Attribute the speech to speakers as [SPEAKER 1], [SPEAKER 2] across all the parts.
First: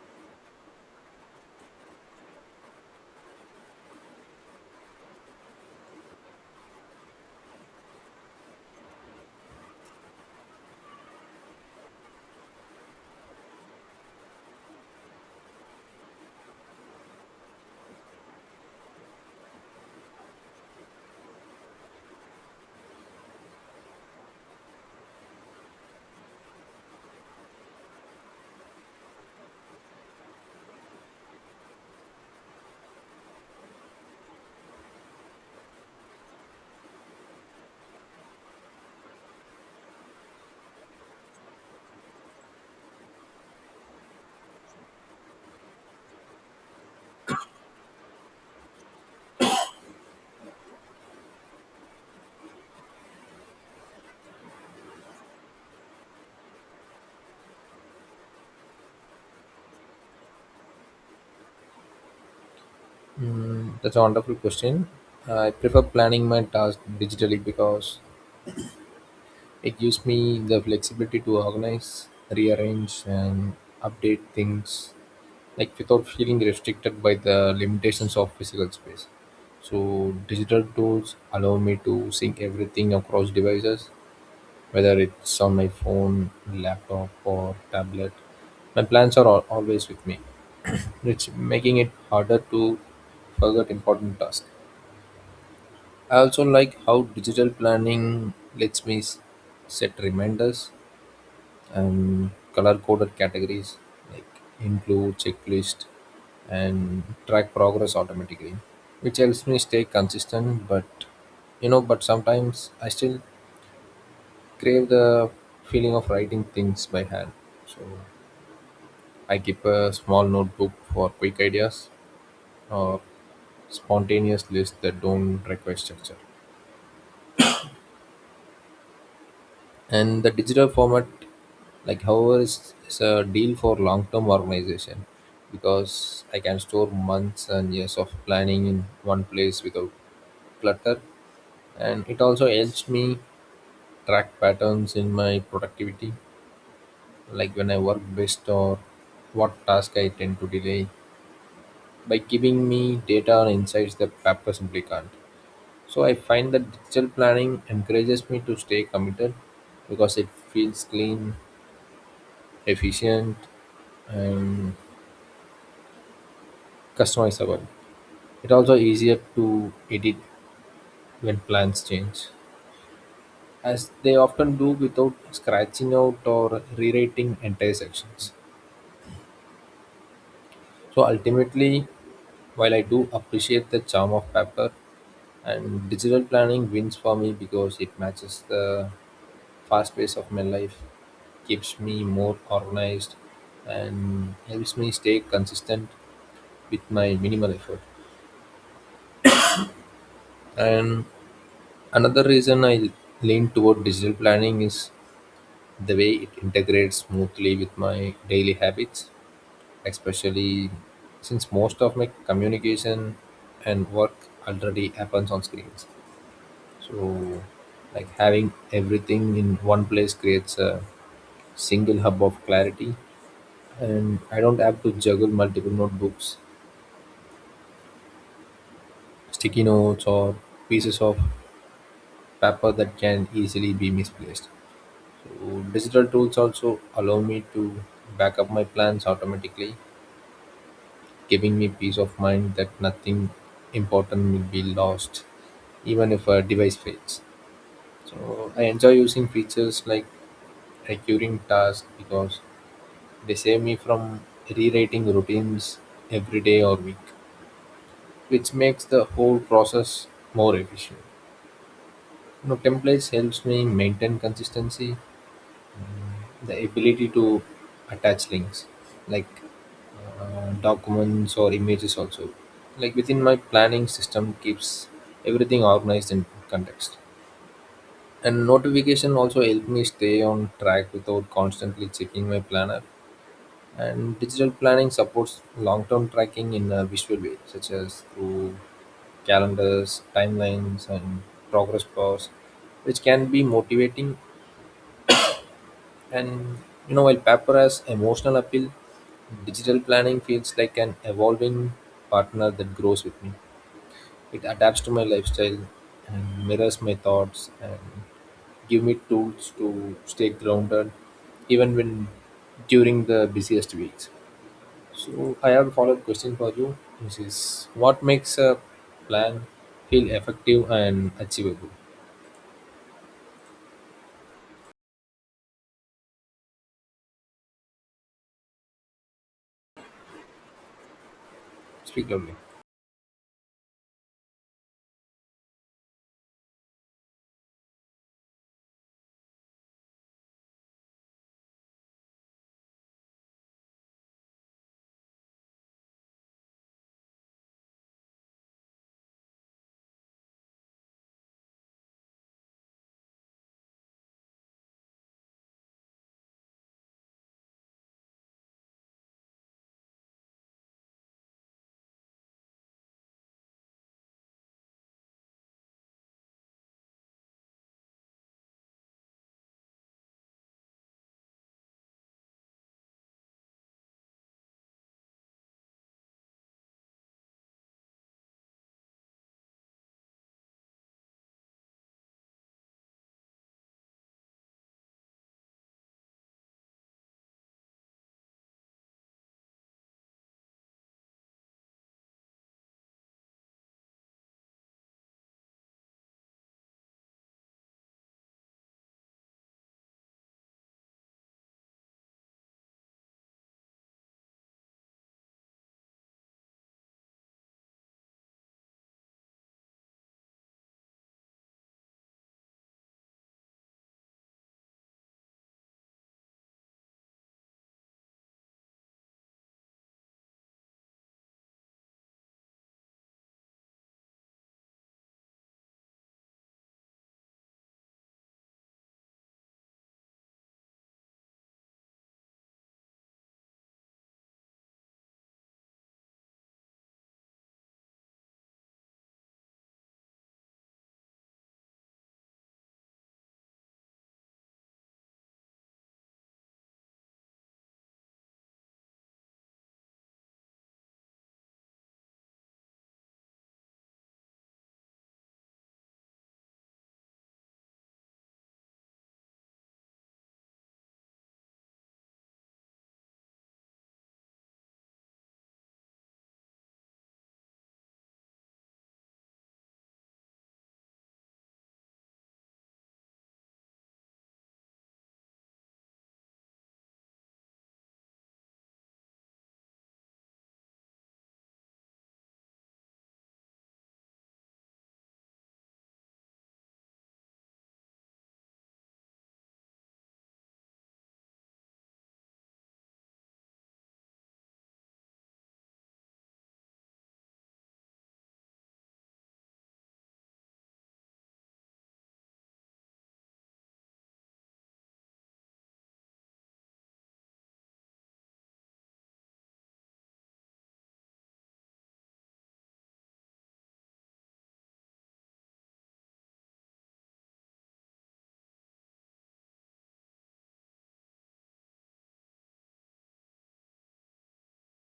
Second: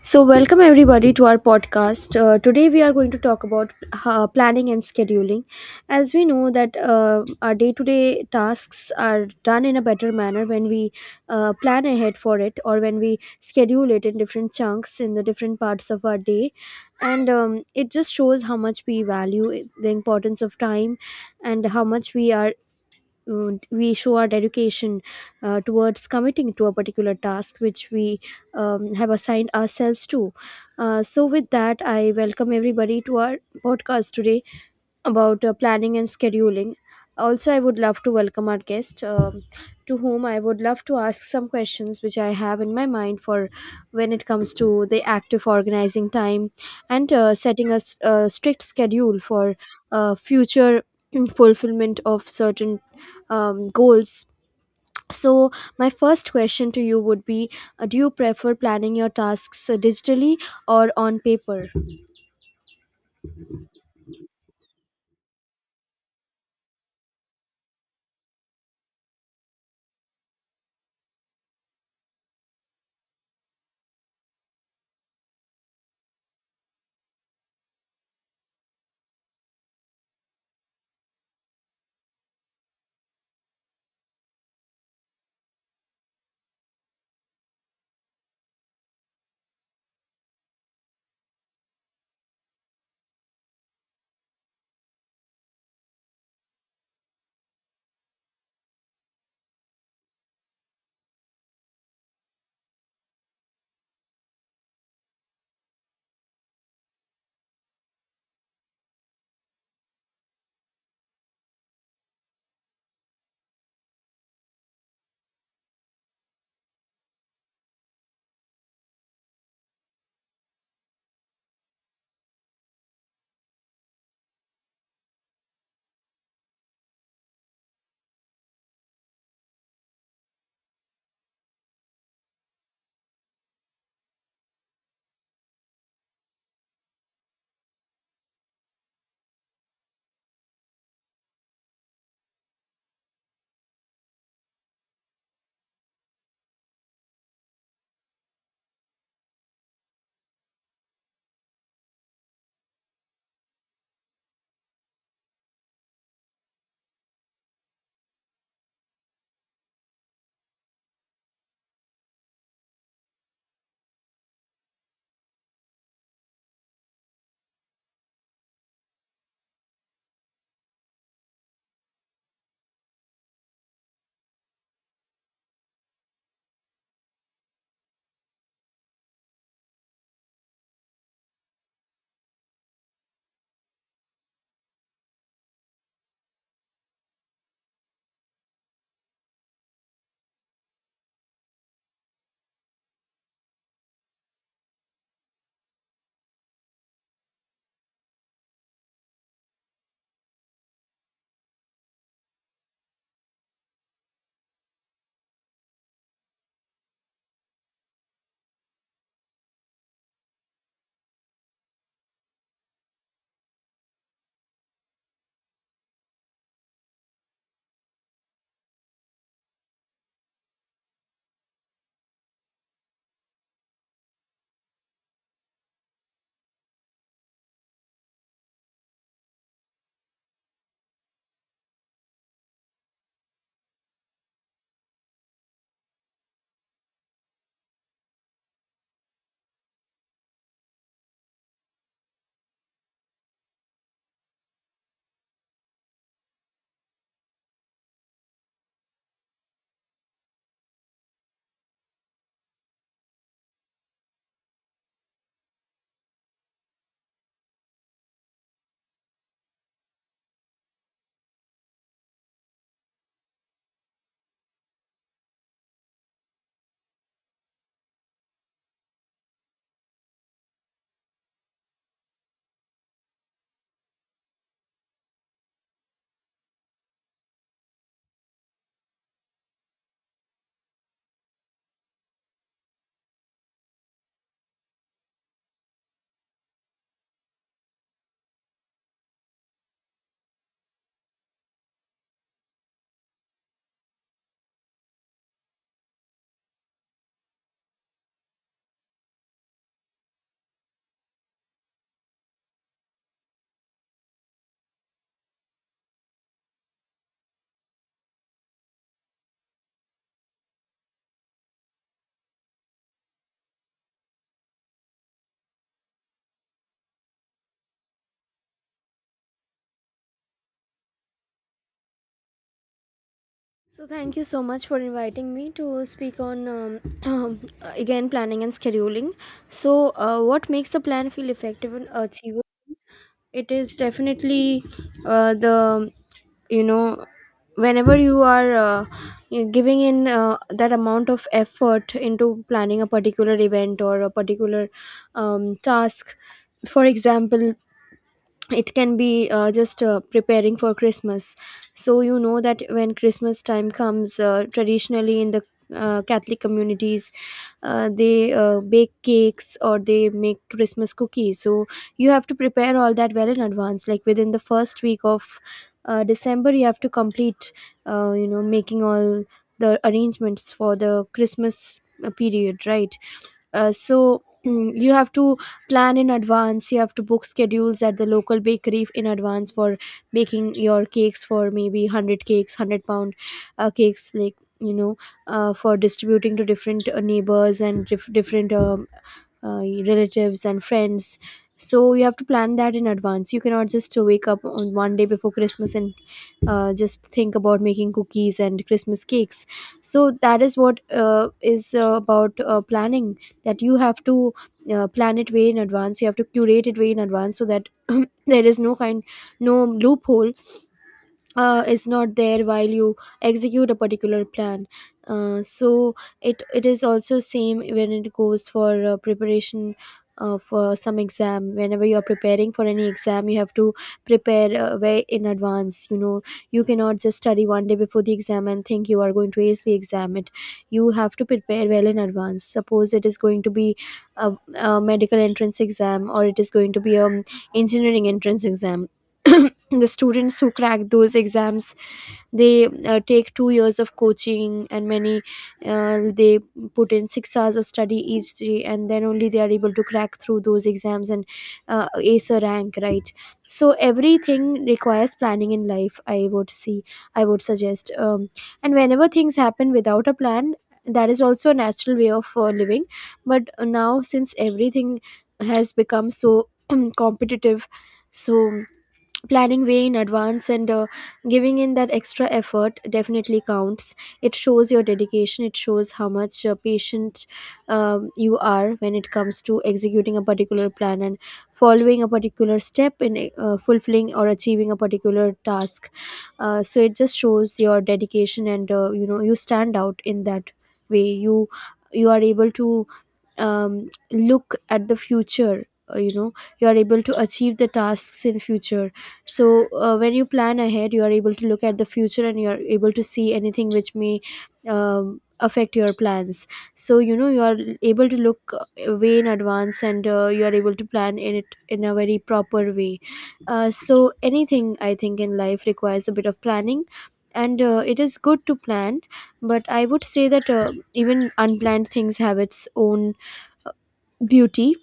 [SPEAKER 1] So, welcome everybody to our podcast. Today, we are going to talk about planning and scheduling. As we know that our day-to-day tasks are done in a better manner when we plan ahead for it, or when we schedule it in different chunks in the different parts of our day, and it just shows how much we the importance of time, and how much we show our dedication towards committing to a particular task which we have assigned ourselves to. So, with that, I welcome everybody to our podcast today about planning and scheduling. Also, I would love to welcome our guest, to whom I would love to ask some questions which I have in my mind for when it comes to the act of organizing time and setting a strict schedule for future fulfillment of certain goals. So, my first question to you would be do you prefer planning your tasks digitally or on paper?
[SPEAKER 2] Mm, that's a wonderful question. I prefer planning my task digitally because it gives me the flexibility to organize, rearrange, and update things like without feeling restricted by the limitations of physical space. So, digital tools allow me to sync everything across devices, whether it's on my phone, laptop, or tablet. My plans are always with me, which making it harder to forget important tasks. I also like how digital planning lets me set reminders and color coded categories like include, checklist, and track progress automatically, which helps me stay consistent. But sometimes I still crave the feeling of writing things by hand. So I keep a small notebook for quick ideas or spontaneous lists that don't require structure. And the digital format, like, however is a deal for long-term organization, because I can store months and years of planning in one place without clutter. And it also helps me track patterns in my productivity, like when I work best or what task I tend to delay, by giving me data and insights that paper simply can't. So I find that digital planning encourages me to stay committed because it feels clean, efficient, and customizable. It also easier to edit when plans change, as they often do, without scratching out or rewriting entire sections. So ultimately, while I do appreciate the charm of paper, and digital planning wins for me because it matches the fast pace of my life, keeps me more organized, and helps me stay consistent with my minimal effort. And another reason I lean toward digital planning is the way it integrates smoothly with my daily habits, especially since most of my communication and work already happens on screens. So, like, having everything in one place creates a single hub of clarity, and I don't have to juggle multiple notebooks, sticky notes, or pieces of paper that can easily be misplaced. So, digital tools also allow me to back up my plans automatically, giving me peace of mind that nothing important will be lost, even if a device fails. So I enjoy using features like recurring tasks because they save me from rewriting routines every day or week, which makes the whole process more efficient. You know, templates helps me maintain consistency. The ability to attach links, like documents or images also, like within my planning system, keeps everything organized in context. And notification also help me stay on track without constantly checking my planner. And digital planning supports long-term tracking in a visual way, such as through calendars, timelines, and progress bars, which can be motivating. And, you know, while paper has emotional appeal, digital planning feels like an evolving partner that grows with me. It adapts to my lifestyle and mirrors my thoughts and give me tools to stay grounded even when during the busiest weeks. So I have a follow-up question for you, which is, what makes a plan feel effective and achievable?
[SPEAKER 1] So thank you so much for inviting me to speak on um, again planning and scheduling. So what makes a plan feel effective and
[SPEAKER 2] Speak loudly.
[SPEAKER 1] achievable? It is definitely the you know whenever you are you giving in that amount of effort into planning a particular event or a particular task. For example, it can be just preparing for Christmas. So you know that when Christmas time comes, traditionally in the Catholic communities they bake cakes or they make Christmas cookies. So you have to prepare all that well in advance, like within the first week of December. You have to complete you know making all the arrangements for the Christmas period, right? So you have to plan in advance. You have to book schedules at the local bakery in advance for making your cakes, for maybe 100 cakes, 100-pound cakes, like you know, for distributing to different neighbors and different uh, relatives and friends. So you have to plan that in advance. You cannot just wake up on one day before Christmas and just think about making cookies and Christmas cakes. So that is what is about planning, that you have to plan it way in advance. You have to curate it way in advance, so that there is no loophole is not there while you execute a particular plan. So it is also same when it goes for preparation for some exam. Whenever you are preparing for any exam, you have to prepare way in advance. You know, you cannot just study one day before the exam and think you are going to ace the exam. It You have to prepare well in advance. Suppose it is going to be a, a medical entrance exam, or it is going to be a engineering entrance exam. The students who crack those exams, they take 2 years of coaching, and many they put in 6 hours of study each day, and then only they are able to crack through those exams and ace a rank, right? So everything requires planning in life, I would see I would suggest, and whenever things happen without a plan, that is also a natural way of living. But now since everything has become so competitive, so planning way in advance and giving in that extra effort definitely counts. It shows your dedication. It shows how much patient you are when it comes to executing a particular plan and following a particular step in fulfilling or achieving a particular task. So it just shows your dedication, and you know, you stand out in that way. You are able to look at the future. You know, you are able to achieve the tasks in future. So when you plan ahead, you are able to look at the future and you are able to see anything which may affect your plans. So you know, you are able to look way in advance, and you are able to plan in it in a very proper way. So anything, I think, in life requires a bit of planning, and it is good to plan. But I would say that even unplanned things have its own beauty.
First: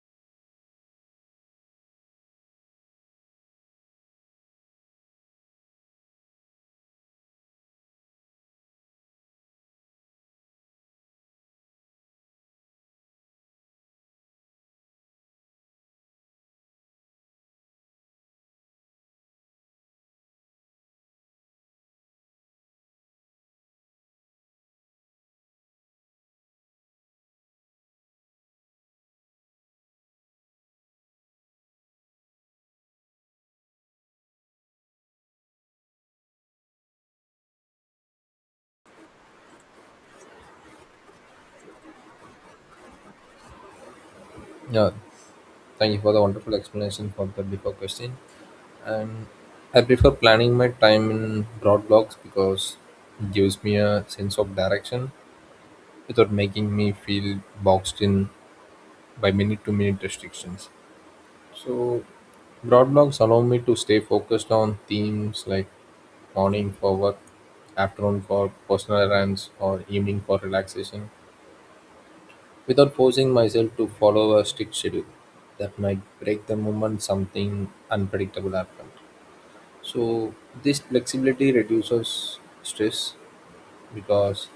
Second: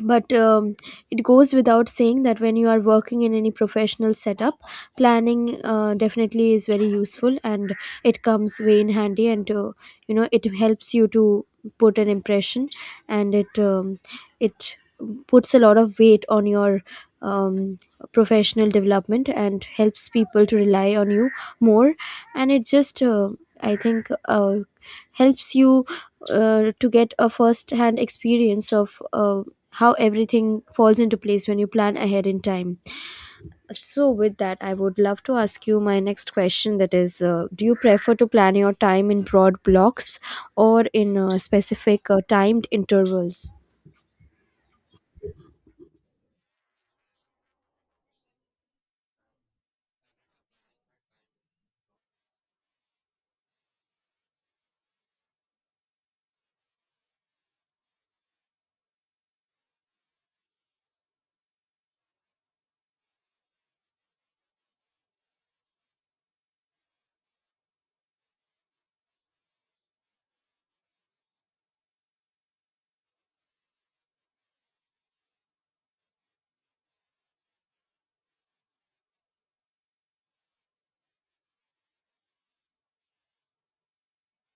[SPEAKER 1] But it goes without saying that when you are working in any professional setup, planning definitely is very useful, and it comes way in handy, and to, you know, it helps you to put an impression, and it puts a lot of weight on your um, professional development, and helps people to rely on you more. And it just I think helps you to get a first hand experience of how everything falls into place when you plan ahead in time. So, with that, I would love to ask you my next question, that is, do you prefer to plan your time in broad blocks or in specific timed intervals?
[SPEAKER 2] Yeah, thank you for the wonderful explanation for the before question. And I prefer planning my time in broad blocks because it gives me a sense of direction without making me feel boxed in by minute to minute restrictions. So, broad blocks allow me to stay focused on themes like morning for work, afternoon for personal errands, or evening for relaxation, without forcing myself to follow a strict schedule that might break the moment something unpredictable happens. So this flexibility reduces stress because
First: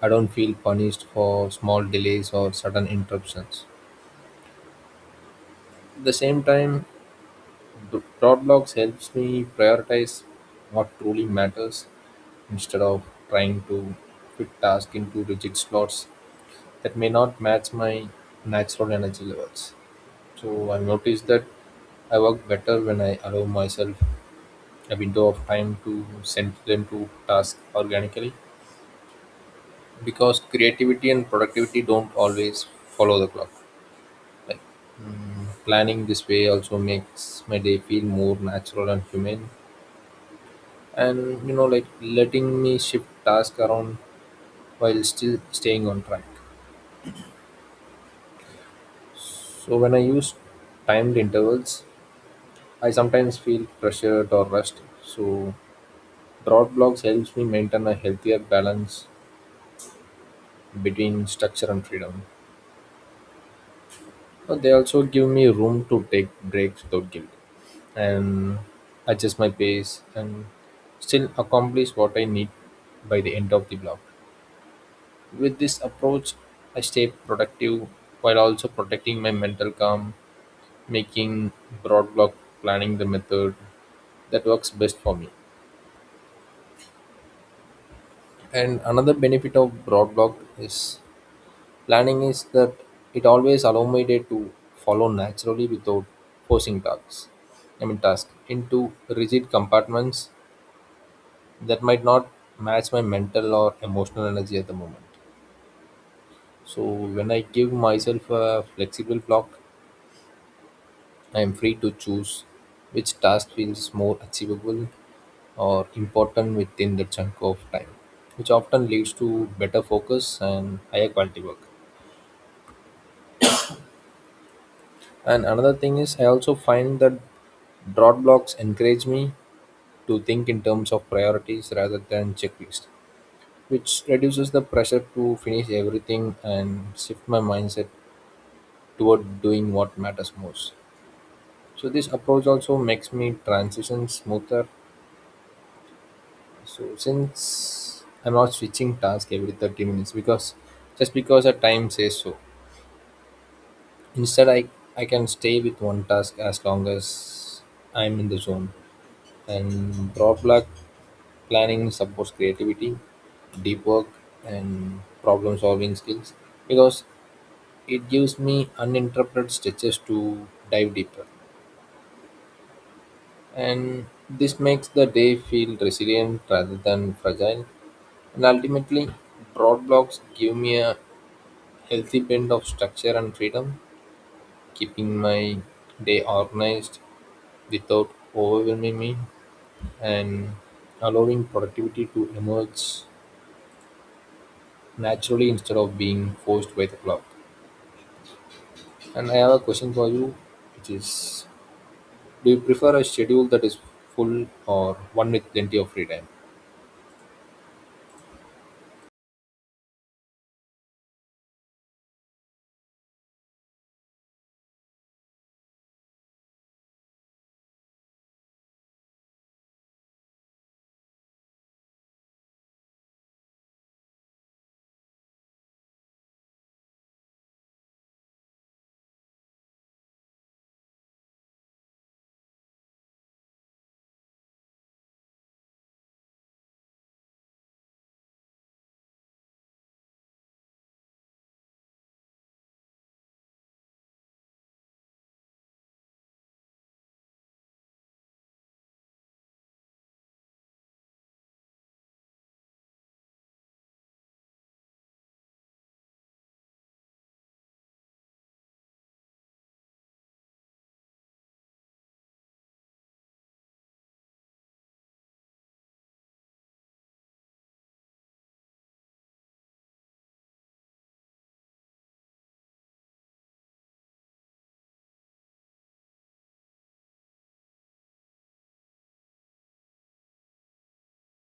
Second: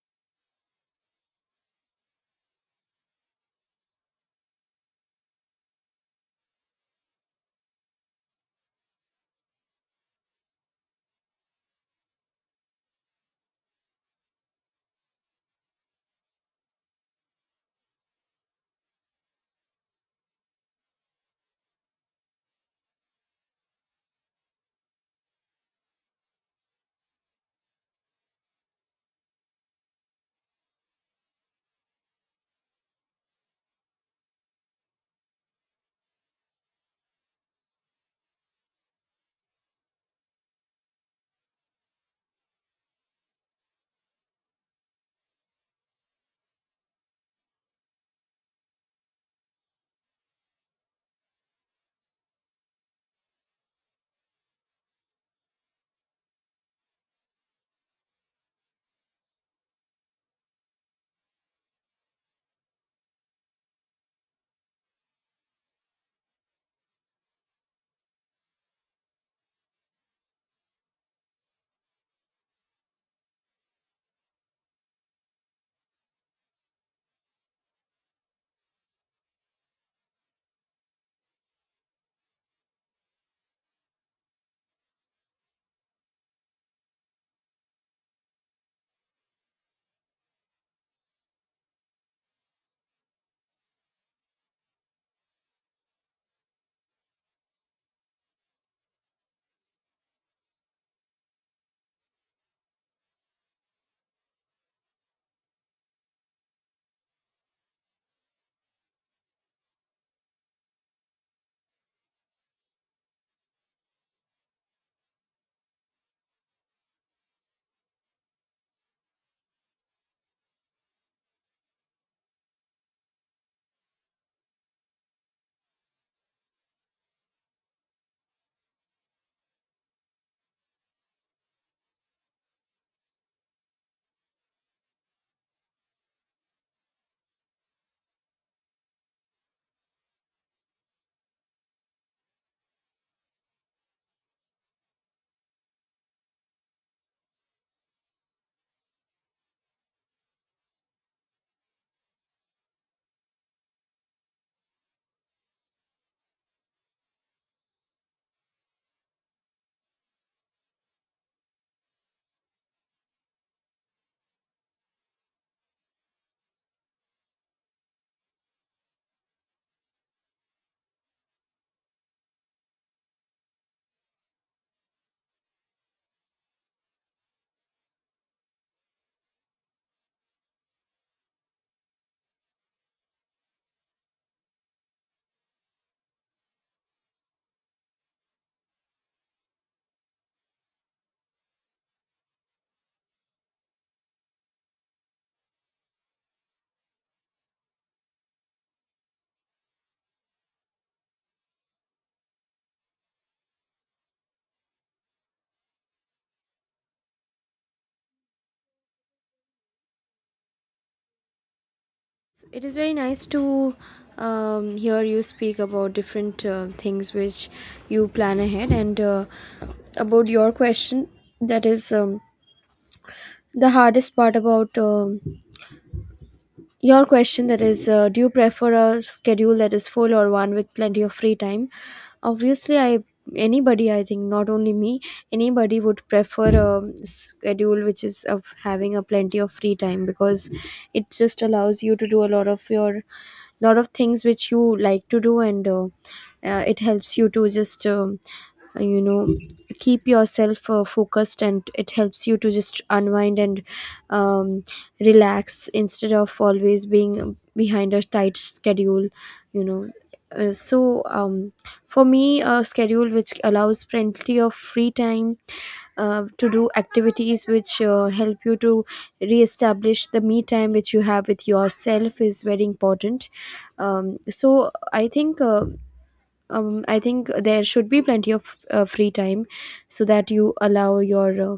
[SPEAKER 2] I don't feel punished for small delays or sudden interruptions. At the same time, the dot blocks helps me prioritize what truly matters, instead of trying to fit tasks into rigid slots that may not match my natural energy levels. So I noticed that I work better when I allow myself a window of time to send them to task organically, because creativity and productivity don't always follow the clock. Like, mm, planning this way also makes my day feel more natural and humane, and, you know, like letting me shift tasks around while still staying on track. So when I use timed intervals, I sometimes feel pressured or rushed. So drought blocks helps me maintain a healthier balance between structure and freedom. But they also give me room to take breaks without guilt, and adjust my pace and still accomplish what I need by the end of the block. With this approach, I stay productive while also protecting my mental calm, making broad block planning the method that works best for me. And another benefit of broad block is planning is that it always allow my day to follow naturally without forcing tasks. I mean task into rigid compartments that might not match my mental or emotional energy at the moment. So when I give myself a flexible block, I am free to choose which task feels more achievable or important within the chunk of time, which often leads to better focus and higher quality work. And another thing is, I also find that dot blocks encourage me to think in terms of priorities rather than checklist, which reduces the pressure to finish everything and shift my mindset toward doing what matters most. So this approach also makes me transition smoother. So since I'm not switching task every 30 minutes because just because a time says so. Instead, I can stay with one task as long as I'm in the zone. And product planning supports creativity, deep work, and problem solving skills, because it gives me uninterrupted stretches to dive deeper. And this makes the day feel resilient rather than fragile. And ultimately, broad blocks give me a healthy blend of structure and freedom, keeping my day organized without overwhelming me and allowing productivity to emerge naturally instead of being forced by the clock. And I have a question for you, which is, do you prefer a schedule that is full or one with plenty of free time?
[SPEAKER 1] It is very nice to hear you speak about different things which you plan ahead, and about your question, that is, the hardest part about your question, that is, do you prefer a schedule that is full or one with plenty of free time. Obviously, I anybody I think, not only me, anybody would prefer a schedule which is of having a plenty of free time, because it just allows you to do a lot of things which you like to do, and it helps you to just you know, keep yourself focused, and it helps you to just unwind and um, relax instead of always being behind a tight schedule, you know. So um, for me, a schedule which allows plenty of free time to do activities which help you to re-establish the me time which you have with yourself is very important. Um, so i think uh, um, I think there should be plenty of free time, so that you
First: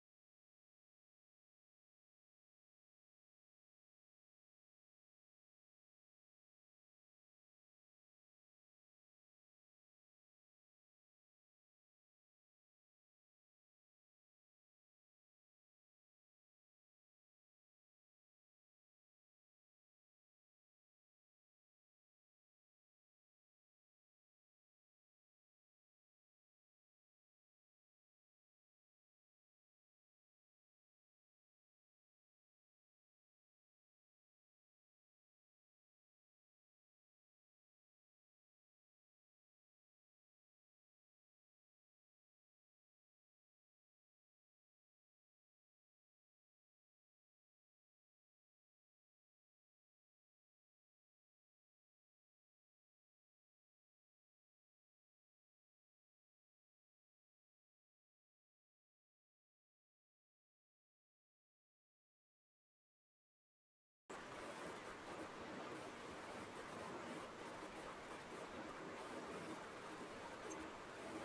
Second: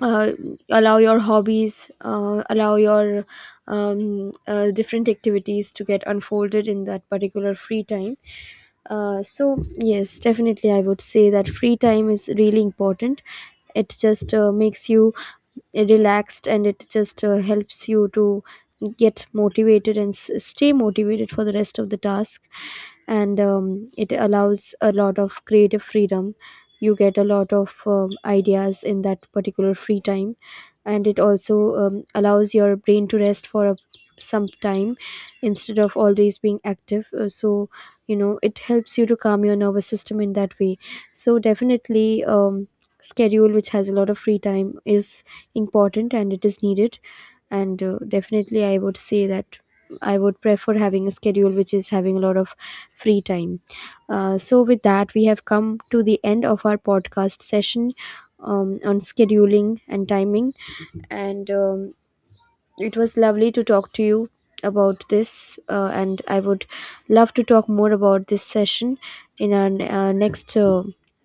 [SPEAKER 1] uh, allow your hobbies, allow your different activities to get unfolded in that particular free time. So yes, definitely, I would say that free time is really important. It just makes you relaxed, and it just helps you to get motivated and stay motivated for the rest of the task, and it allows a lot of creative freedom. You get a lot of ideas in that particular free time, and it also allows your brain to rest for some time instead of always being active. So you know, it helps you to calm your nervous system in that way. So definitely, schedule which has a lot of free time is important, and it is needed, and definitely I would say that I would prefer having a schedule which is having a lot of free time. So with that, we have come to the end of our podcast session on scheduling and timing, and it was lovely to talk to you about this, and I would love to talk more about this session in our next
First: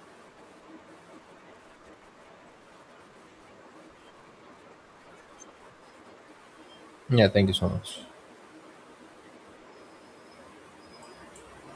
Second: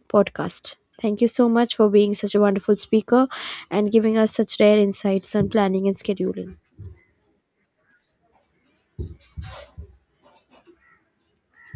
[SPEAKER 1] podcast. Thank you so much for being such a wonderful speaker and giving us such rare insights on planning and scheduling.
[SPEAKER 2] Yeah, thank you so much.